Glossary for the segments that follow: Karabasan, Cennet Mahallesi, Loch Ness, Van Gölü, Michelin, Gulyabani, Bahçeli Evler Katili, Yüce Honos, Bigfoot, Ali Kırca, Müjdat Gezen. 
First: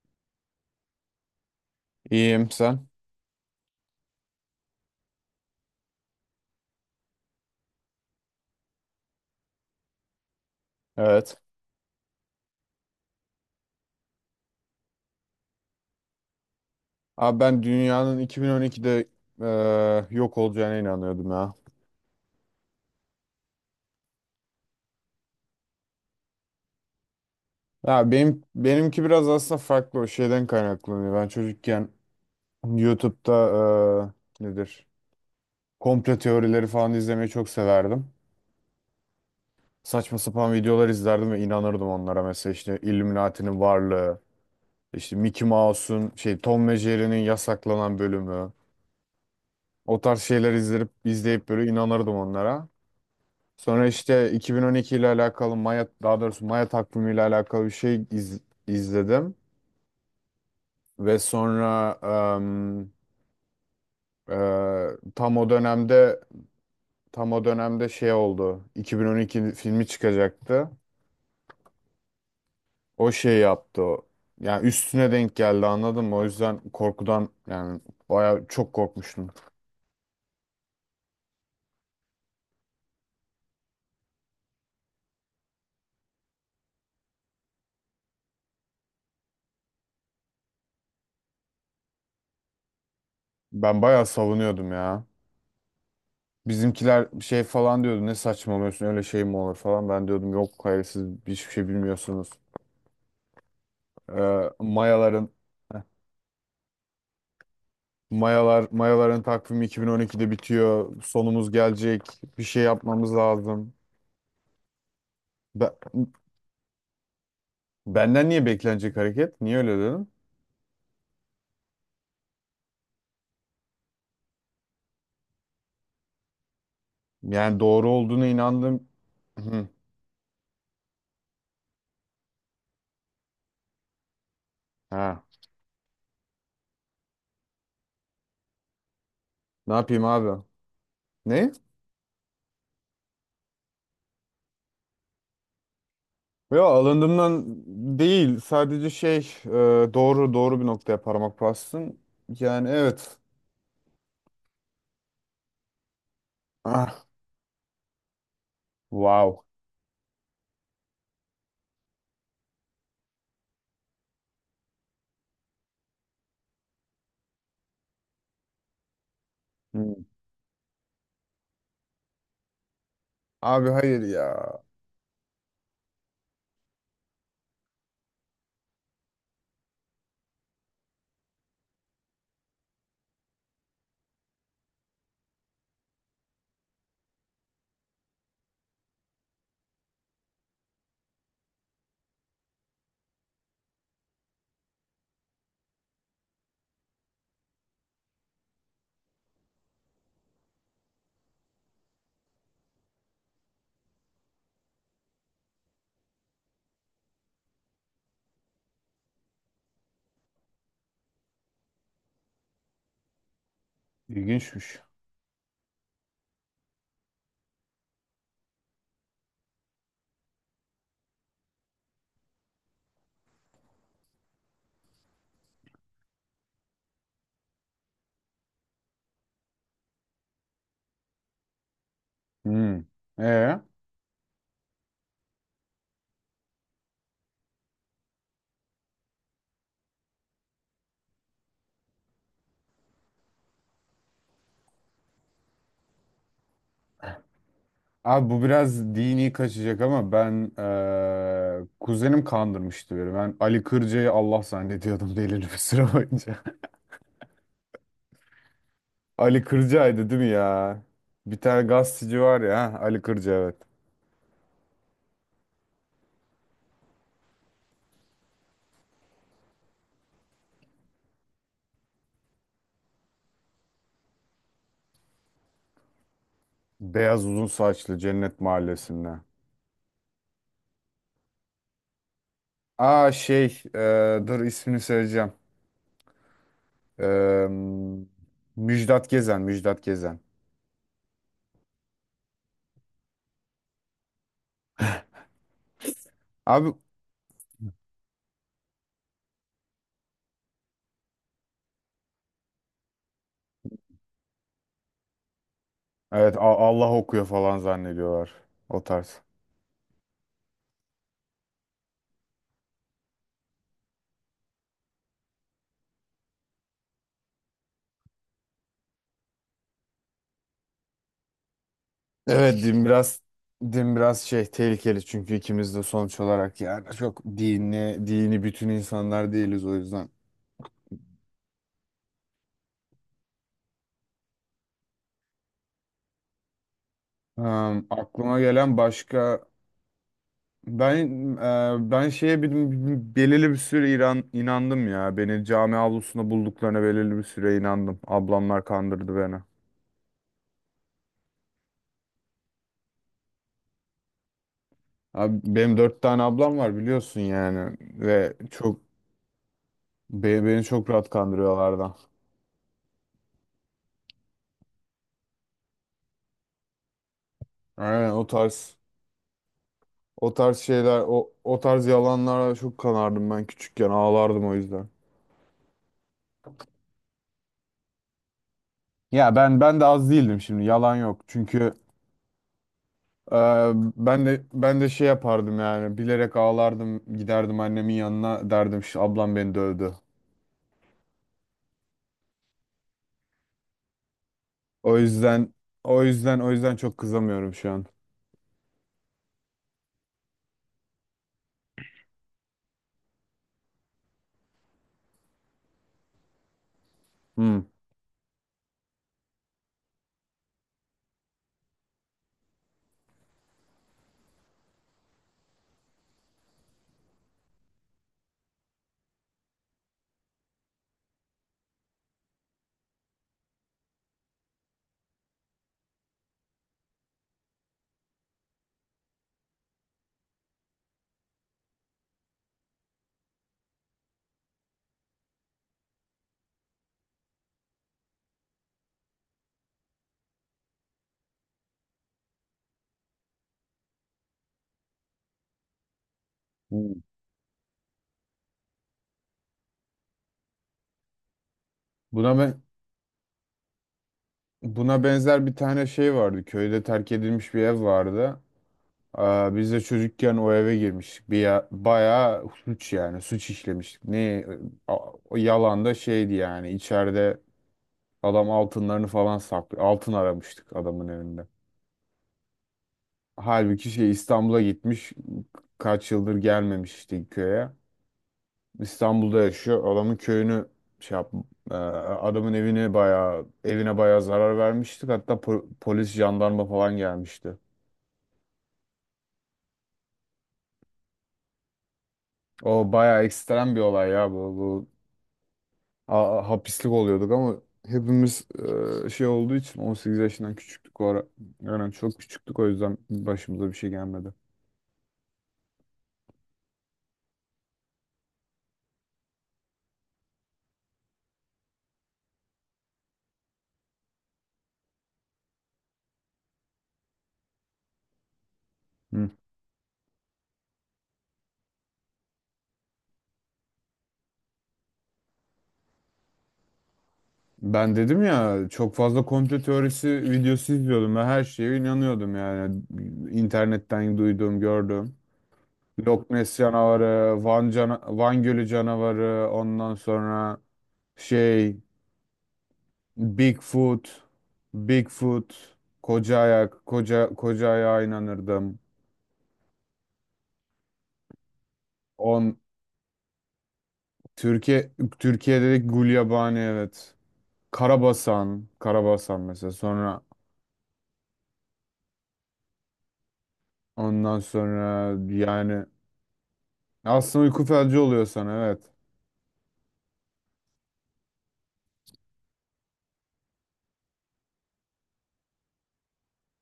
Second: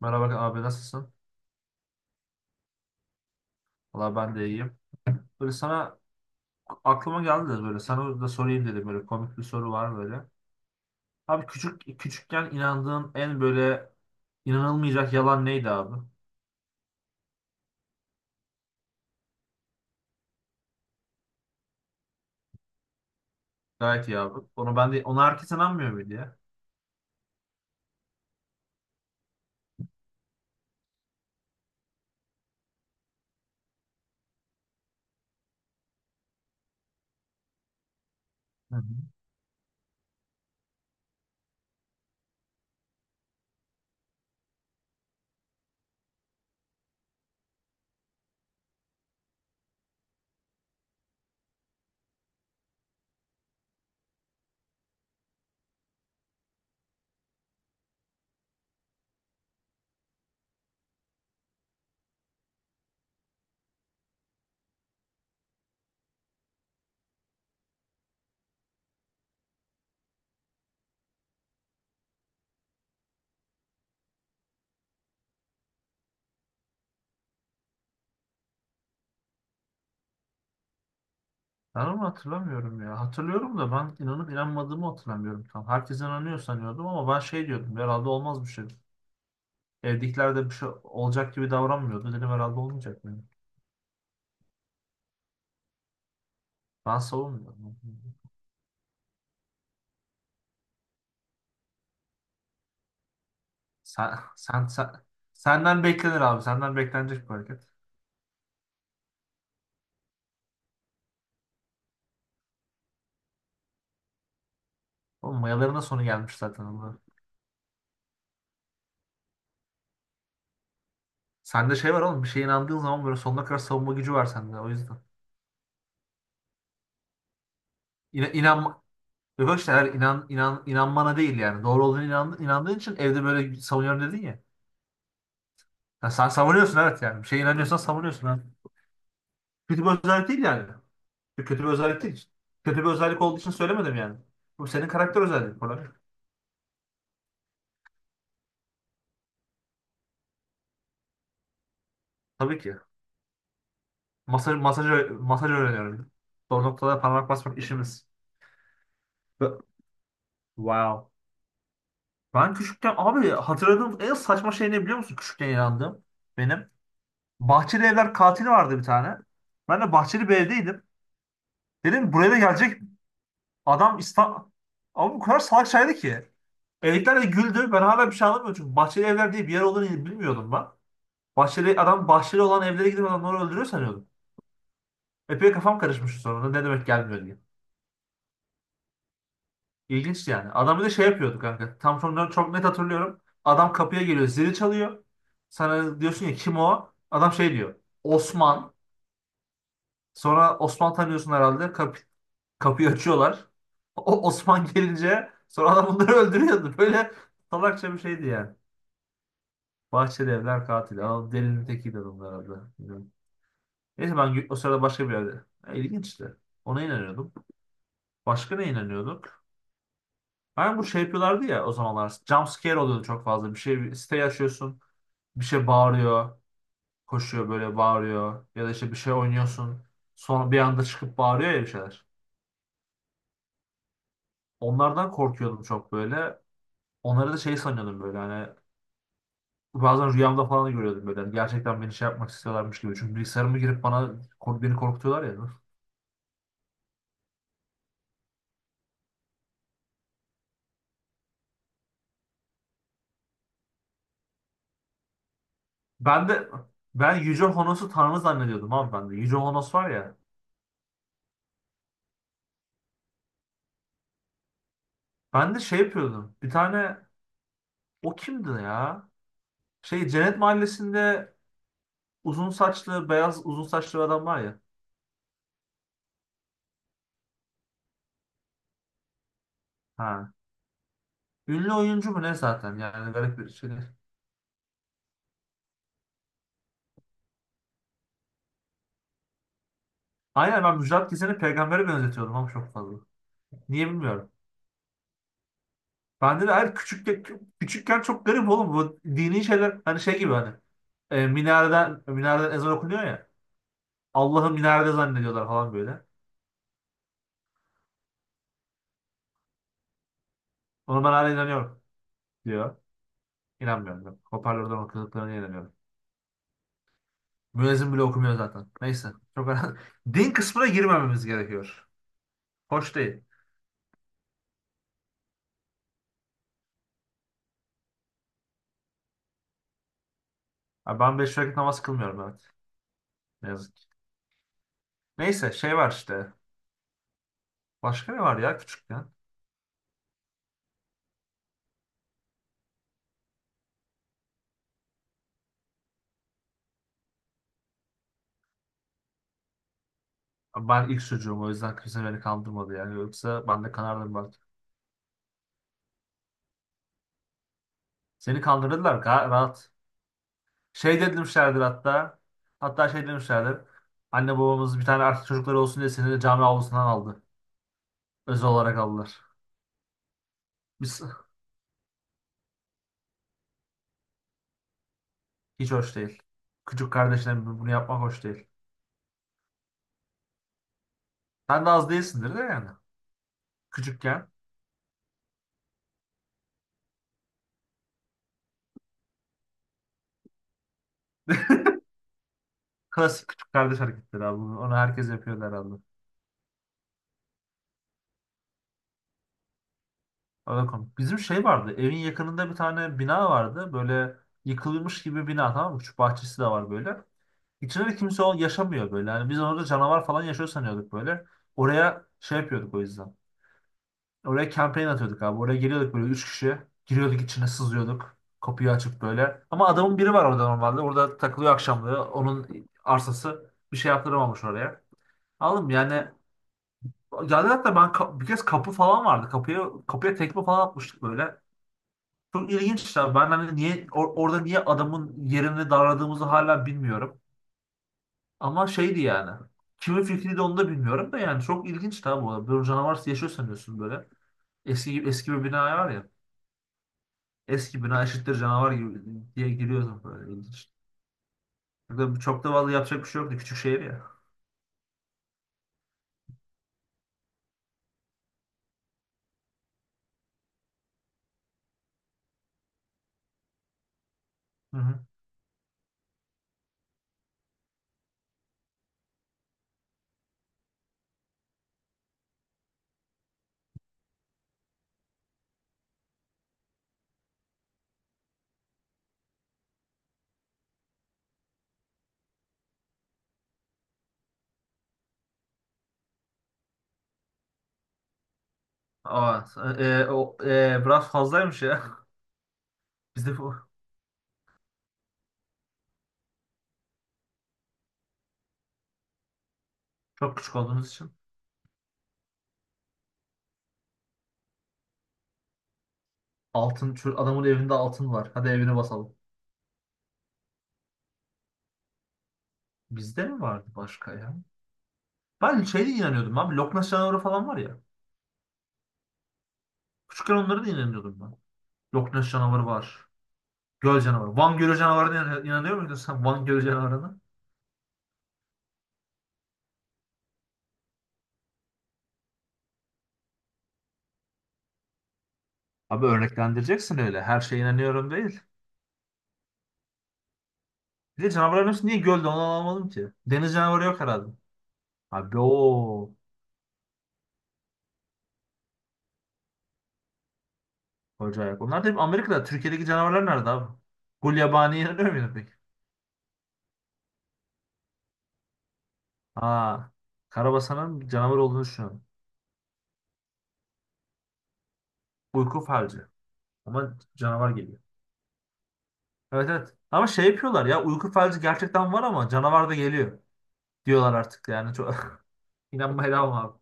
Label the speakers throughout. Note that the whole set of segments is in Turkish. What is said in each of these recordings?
Speaker 1: Merhaba abi, nasılsın?
Speaker 2: İyiyim, sen?
Speaker 1: Valla ben de iyiyim. Böyle sana Aklıma geldi de böyle sana da sorayım dedim, böyle komik bir soru var böyle.
Speaker 2: Evet.
Speaker 1: Abi küçükken inandığın en böyle inanılmayacak yalan neydi abi?
Speaker 2: Abi ben dünyanın 2012'de e, yok olacağına inanıyordum ya.
Speaker 1: Gayet iyi abi. Onu ben de Ona herkes inanmıyor muydu ya?
Speaker 2: Ya benim benimki biraz aslında farklı, o şeyden kaynaklanıyor. Ben çocukken YouTube'da nedir? Komplo teorileri falan izlemeyi çok severdim.
Speaker 1: Hı hı.
Speaker 2: Saçma sapan videolar izlerdim ve inanırdım onlara. Mesela işte Illuminati'nin varlığı, işte Mickey Mouse'un şey, Tom ve Jerry'nin yasaklanan bölümü. O tarz şeyler izleyip izleyip böyle inanırdım onlara. Sonra işte 2012 ile alakalı Maya, daha doğrusu Maya takvimi ile alakalı bir şey izledim ve sonra em, tam o dönemde şey oldu. 2012 filmi çıkacaktı. O şey yaptı o. Yani üstüne denk geldi, anladın mı? O yüzden korkudan yani baya çok korkmuştum.
Speaker 1: Ben onu hatırlamıyorum ya. Hatırlıyorum da ben inanıp inanmadığımı hatırlamıyorum tam. Herkes inanıyor sanıyordum ama ben şey diyordum, herhalde olmaz bir şey. Evdekiler de bir şey olacak gibi davranmıyordu. Dedim herhalde olmayacak mı?
Speaker 2: Ben bayağı savunuyordum ya.
Speaker 1: Ben
Speaker 2: Bizimkiler şey
Speaker 1: savunmuyorum.
Speaker 2: falan diyordu, ne saçmalıyorsun, öyle şey mi olur falan. Ben diyordum yok, hayır, siz hiçbir şey bilmiyorsunuz.
Speaker 1: Sen, sen, sen-
Speaker 2: Mayaların. Heh.
Speaker 1: Senden beklenir abi. Senden beklenecek bir hareket.
Speaker 2: Mayaların takvimi 2012'de bitiyor. Sonumuz gelecek. Bir şey yapmamız lazım.
Speaker 1: Oğlum mayaların da sonu
Speaker 2: Be-
Speaker 1: gelmiş zaten Allah.
Speaker 2: Benden niye beklenecek hareket? Niye öyle dedim?
Speaker 1: Sende şey var oğlum. Bir şeye inandığın zaman böyle sonuna kadar savunma gücü var sende. O yüzden.
Speaker 2: Yani doğru olduğuna
Speaker 1: İna, inanma,
Speaker 2: inandım.
Speaker 1: Yok
Speaker 2: Hı.
Speaker 1: işte, eğer inanmana değil yani. Doğru olduğunu inandığın için evde böyle savunuyorum dedin ya.
Speaker 2: Ha.
Speaker 1: Ya sen savunuyorsun evet yani. Bir şeye inanıyorsan savunuyorsun, ha.
Speaker 2: Ne
Speaker 1: Kötü bir
Speaker 2: yapayım
Speaker 1: özellik
Speaker 2: abi?
Speaker 1: değil yani.
Speaker 2: Ne?
Speaker 1: Kötü bir özellik değil. Kötü bir özellik olduğu için söylemedim yani. Bu senin karakter özelliğin falan.
Speaker 2: Yo, alındığımdan değil. Sadece şey e, doğru bir noktaya parmak bastın.
Speaker 1: Tabii
Speaker 2: Yani
Speaker 1: ki.
Speaker 2: evet.
Speaker 1: Masaj öğreniyorum. Doğru noktada
Speaker 2: Ah,
Speaker 1: parmak basmak işimiz.
Speaker 2: wow.
Speaker 1: Ve- Wow. Ben küçükken abi hatırladığım en saçma şey ne biliyor musun? Küçükken inandığım benim. Bahçeli Evler Katili vardı bir tane. Ben de
Speaker 2: Hı.
Speaker 1: bahçeli bir evdeydim. Dedim buraya da gelecek
Speaker 2: Abi,
Speaker 1: adam
Speaker 2: hayır ya.
Speaker 1: Ama bu kadar salak şeydi ki. Evdekiler de güldü. Ben hala bir şey anlamıyorum çünkü bahçeli evler diye bir yer olduğunu bilmiyordum ben. Bahçeli adam bahçeli olan evlere gidip adamları öldürüyor sanıyordum. Epey kafam karışmıştı sonra, ne demek gelmiyor diye. İlginç yani. Adam bir de şey yapıyordu kanka. Tam sonları çok net hatırlıyorum. Adam kapıya geliyor, zili çalıyor. Sana diyorsun ya kim o? Adam şey diyor. Osman. Sonra Osman tanıyorsun herhalde. Kapıyı açıyorlar. O Osman gelince sonra adam bunları öldürüyordu. Böyle salakça bir şeydi yani. Bahçeli evler katili. Adam delinin tekiydi adam herhalde. Bilmiyorum. Neyse ben o
Speaker 2: İlginçmiş.
Speaker 1: sırada başka bir yerde. Ya, İlginçti. Ona inanıyordum. Başka ne inanıyorduk? Ben bu Şey yapıyorlardı ya o zamanlar. Jump scare oluyordu çok fazla. Bir siteyi açıyorsun. Bir şey bağırıyor. Koşuyor böyle bağırıyor. Ya da işte bir şey oynuyorsun. Sonra bir anda çıkıp bağırıyor ya bir şeyler.
Speaker 2: Hı. E?
Speaker 1: Onlardan korkuyordum çok böyle. Onları da şey sanıyordum böyle, hani bazen rüyamda falan görüyordum böyle. Hani gerçekten beni şey yapmak istiyorlarmış gibi. Çünkü bilgisayarıma girip beni korkutuyorlar ya.
Speaker 2: Abi, bu biraz dini kaçacak ama ben kuzenim kandırmıştı beni. Ben Ali Kırca'yı Allah zannediyordum belirli bir süre
Speaker 1: Ben
Speaker 2: boyunca.
Speaker 1: de Ben Yüce Honos'u tanrı zannediyordum abi ben de. Yüce
Speaker 2: Ali
Speaker 1: Honos var
Speaker 2: Kırca'ydı,
Speaker 1: ya.
Speaker 2: değil mi ya? Bir tane gazeteci var ya, ha, Ali Kırca, evet.
Speaker 1: Ben de şey yapıyordum. Bir tane, o kimdi ya? Şey, Cennet Mahallesi'nde uzun saçlı beyaz uzun saçlı bir adam var ya.
Speaker 2: Beyaz uzun saçlı Cennet Mahallesi'nde.
Speaker 1: Ha. Ünlü oyuncu mu ne, zaten
Speaker 2: Aa,
Speaker 1: yani garip bir
Speaker 2: şey,
Speaker 1: şey.
Speaker 2: dur ismini söyleyeceğim. Eee, Müjdat Gezen, Müjdat Gezen.
Speaker 1: Aynen, ben Müjdat Gezen'i peygambere benzetiyordum ama çok fazla. Niye bilmiyorum. Bende de
Speaker 2: Abi,
Speaker 1: her küçük küçükken çok garip oğlum bu dini şeyler, hani şey gibi, hani minareden ezan okunuyor ya. Allah'ı minarede zannediyorlar falan böyle.
Speaker 2: evet, Allah okuyor falan zannediyorlar, o tarz.
Speaker 1: Ona ben hala inanıyorum diyor. İnanmıyorum ben. Hoparlörden okuduklarına inanıyorum. Müezzin bile okumuyor zaten. Neyse. Çok önemli. Din kısmına girmememiz gerekiyor.
Speaker 2: Evet, din
Speaker 1: Hoş
Speaker 2: biraz
Speaker 1: değil.
Speaker 2: şey, tehlikeli çünkü ikimiz de sonuç olarak yani çok dini bütün insanlar değiliz, o yüzden.
Speaker 1: Abi ben beş vakit namaz kılmıyorum, evet. Ne yazık ki. Neyse şey var işte. Başka ne var
Speaker 2: Aklıma
Speaker 1: ya
Speaker 2: gelen
Speaker 1: küçükken?
Speaker 2: başka, ben ben şeye belirli bir süre İran inandım ya. Beni cami avlusunda bulduklarına belirli bir süre inandım. Ablamlar kandırdı beni.
Speaker 1: Abi ben ilk çocuğum o yüzden kimse beni kandırmadı yani. Yoksa ben de kanardım belki.
Speaker 2: Abi, benim dört tane ablam var biliyorsun yani, ve
Speaker 1: Seni
Speaker 2: çok
Speaker 1: kandırdılar rahat.
Speaker 2: beni çok
Speaker 1: Şey
Speaker 2: rahat
Speaker 1: demişlerdir
Speaker 2: kandırıyorlardı.
Speaker 1: hatta. Hatta şey demişlerdir. Anne babamız bir tane erkek çocukları olsun diye seni de cami avlusundan aldı.
Speaker 2: Aynen, o
Speaker 1: Özel olarak
Speaker 2: tarz.
Speaker 1: aldılar.
Speaker 2: O tarz şeyler,
Speaker 1: Biz,
Speaker 2: o tarz yalanlara çok kanardım ben küçükken. Ağlardım o yüzden.
Speaker 1: hiç hoş değil. Küçük kardeşine bunu yapmak hoş değil.
Speaker 2: Ya, ben de az değildim şimdi. Yalan yok.
Speaker 1: Sen de
Speaker 2: Çünkü
Speaker 1: az değilsindir de yani.
Speaker 2: e, ben
Speaker 1: Küçükken.
Speaker 2: de ben de şey yapardım yani. Bilerek ağlardım. Giderdim annemin yanına, derdim şu ablam beni dövdü.
Speaker 1: Klasik küçük kardeş hareketleri abi. Onu
Speaker 2: O
Speaker 1: herkes yapıyordu
Speaker 2: yüzden
Speaker 1: herhalde.
Speaker 2: O yüzden çok kızamıyorum şu an.
Speaker 1: Bakalım, bizim şey vardı. Evin yakınında bir tane bina vardı. Böyle yıkılmış gibi bina, tamam mı? Küçük bahçesi de var böyle.
Speaker 2: Hmm.
Speaker 1: İçinde de kimse yaşamıyor böyle. Yani biz orada canavar falan yaşıyor sanıyorduk böyle. Oraya şey yapıyorduk o yüzden. Oraya kampanya atıyorduk abi. Oraya geliyorduk böyle üç kişi. Giriyorduk, içine sızıyorduk. Kapıyı açıp böyle. Ama adamın biri var orada normalde. Orada takılıyor akşamları. Onun arsası, bir şey yaptıramamış oraya. Aldım yani. Geldi hatta ben bir kez kapı falan vardı. Kapıya tekme falan atmıştık böyle. Çok ilginçler. Ben hani niye orada niye adamın yerini darladığımızı hala bilmiyorum. Ama şeydi yani. Kimin fikriydi onu da bilmiyorum da yani, çok ilginç tabi bu. Böyle canavar yaşıyor sanıyorsun böyle. Eski bir bina var ya.
Speaker 2: Hmm.
Speaker 1: Eski bina eşittir canavar gibi diye giriyorsun böyle, ilginç. Burada
Speaker 2: Buna
Speaker 1: çok da
Speaker 2: ben
Speaker 1: vallahi yapacak bir şey yoktu. Küçük şehir ya.
Speaker 2: Buna benzer bir tane şey vardı. Köyde terk edilmiş bir ev vardı. Aa, biz de çocukken o eve girmiştik. Bir ya, bayağı suç, yani suç işlemiştik.
Speaker 1: Hı
Speaker 2: A-
Speaker 1: hı.
Speaker 2: O yalan da şeydi yani, içeride adam altınlarını falan saklıyor. Altın aramıştık adamın evinde. Halbuki şey, İstanbul'a gitmiş, kaç yıldır gelmemiş işte köye. İstanbul'da yaşıyor. Adamın köyünü şey yap, adamın evini bayağı, evine bayağı zarar vermiştik. Hatta polis, jandarma falan gelmişti.
Speaker 1: Aa, biraz fazlaymış ya.
Speaker 2: O bayağı
Speaker 1: Bizde bu-
Speaker 2: ekstrem bir olay ya bu. Hapislik oluyorduk ama hepimiz şey olduğu için 18
Speaker 1: Çok
Speaker 2: yaşından
Speaker 1: küçük olduğumuz
Speaker 2: küçüktük o
Speaker 1: için.
Speaker 2: ara. Yani çok küçüktük, o yüzden başımıza bir şey gelmedi.
Speaker 1: Altın, şu adamın evinde altın var. Hadi evine basalım. Bizde mi vardı başka ya? Ben şeye de inanıyordum abi. Loch Ness canavarı falan var ya.
Speaker 2: Hı.
Speaker 1: Küçükken onlara da inanıyordum ben. Loch Ness canavarı var. Göl canavarı. Van Gölü canavarına inanıyor muydun sen Van Gölü canavarına?
Speaker 2: Ben dedim ya, çok fazla komplo teorisi videosu izliyordum ve her şeye inanıyordum yani, internetten duyduğum, gördüğüm.
Speaker 1: Abi
Speaker 2: Loch Ness
Speaker 1: örneklendireceksin öyle. Her
Speaker 2: canavarı,
Speaker 1: şeye inanıyorum değil.
Speaker 2: Van Gölü canavarı, ondan sonra
Speaker 1: Bir de canavarların
Speaker 2: şey,
Speaker 1: hepsi niye gölde, onu anlamadım ki. Deniz canavarı yok
Speaker 2: Bigfoot,
Speaker 1: herhalde. Abi
Speaker 2: Bigfoot,
Speaker 1: o
Speaker 2: koca ayak, koca koca ayağa inanırdım.
Speaker 1: acayip. Onlar da hep Amerika'da.
Speaker 2: On
Speaker 1: Türkiye'deki canavarlar nerede abi? Gulyabani'ye
Speaker 2: Türkiye
Speaker 1: inanıyor muydun peki?
Speaker 2: Türkiye'de de Gulyabani, evet. Karabasan mesela.
Speaker 1: Aa,
Speaker 2: Sonra
Speaker 1: Karabasan'ın canavar olduğunu düşünüyorum.
Speaker 2: ondan sonra
Speaker 1: Uyku
Speaker 2: yani
Speaker 1: falcı. Ama
Speaker 2: aslında
Speaker 1: canavar
Speaker 2: uyku
Speaker 1: geliyor.
Speaker 2: felci oluyor sana, evet.
Speaker 1: Evet, evet. Ama şey yapıyorlar ya, uyku felci gerçekten var ama canavar da geliyor diyorlar artık yani. Çok... İnanmaya devam abi.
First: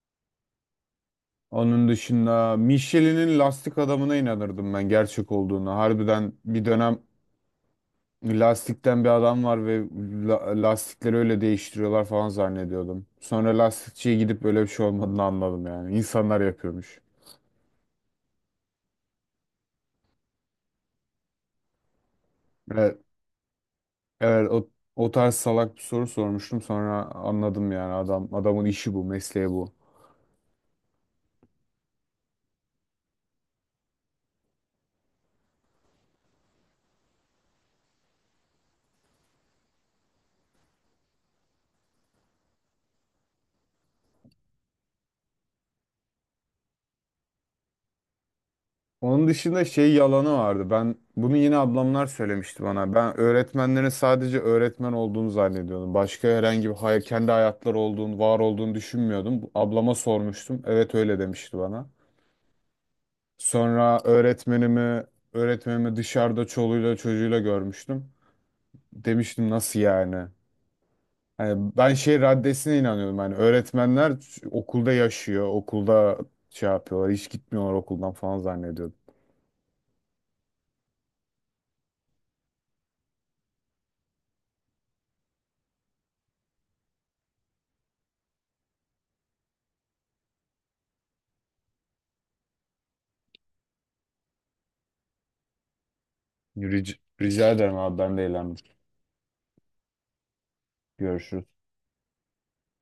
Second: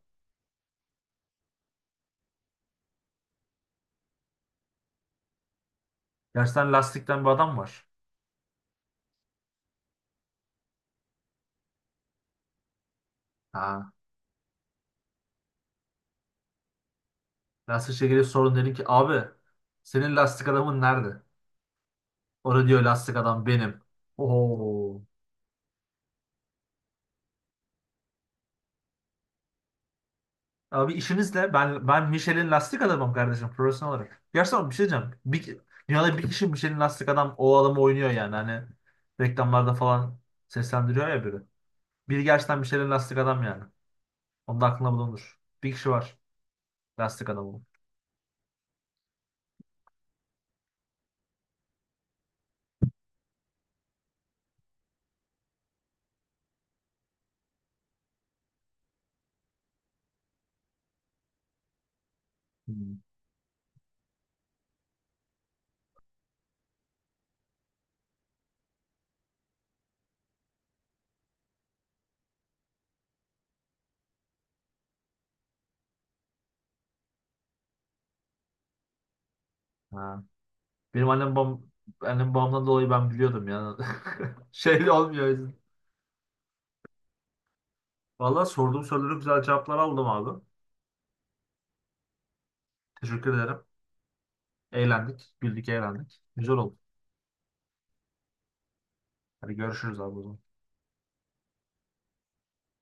Speaker 2: Onun dışında Michelin'in lastik adamına inanırdım ben, gerçek olduğuna. Harbiden bir
Speaker 1: Gerçekten
Speaker 2: dönem.
Speaker 1: lastikten bir adam var.
Speaker 2: Lastikten bir adam var ve lastikleri öyle değiştiriyorlar falan zannediyordum. Sonra
Speaker 1: Ha.
Speaker 2: lastikçiye gidip böyle bir şey olmadığını anladım yani. İnsanlar yapıyormuş.
Speaker 1: Lastikçiye gelip sorun dedim ki, abi senin lastik adamın nerede? Orada diyor,
Speaker 2: Evet,
Speaker 1: lastik adam benim.
Speaker 2: evet,
Speaker 1: Oo.
Speaker 2: o tarz salak bir soru sormuştum, sonra anladım yani adamın işi bu, mesleği bu.
Speaker 1: Abi işinizle ben Michelin lastik adamım kardeşim, profesyonel olarak. Gerçekten bir şey diyeceğim. Dünyada bir kişi Michelin lastik adam, o adamı oynuyor yani. Hani reklamlarda falan seslendiriyor ya biri. Biri gerçekten Michelin lastik adam yani. Onun da aklında bulunur. Bir kişi var. Lastik adamı.
Speaker 2: Onun dışında şey yalanı vardı. Ben bunu yine ablamlar söylemişti bana. Ben öğretmenlerin sadece öğretmen olduğunu zannediyordum. Başka herhangi bir kendi hayatları olduğunu, var olduğunu düşünmüyordum. Ablama sormuştum. Evet, öyle demişti bana.
Speaker 1: Hmm.
Speaker 2: Sonra öğretmenimi dışarıda çoluğuyla çocuğuyla görmüştüm. Demiştim, nasıl yani? Hani ben şey raddesine inanıyordum. Hani öğretmenler okulda yaşıyor, okulda şey yapıyorlar, hiç gitmiyorlar okuldan falan zannediyordum.
Speaker 1: Ha. Benim annem babam Annem babamdan dolayı ben biliyordum yani. Şey olmuyor, o yüzden. Vallahi sorduğum soruları güzel cevaplar aldım abi. Teşekkür ederim. Eğlendik. Güldük, eğlendik. Güzel oldu.
Speaker 2: Rica, rica ederim abi, ben de eğlendim.
Speaker 1: Hadi görüşürüz abi o zaman.
Speaker 2: Görüşürüz.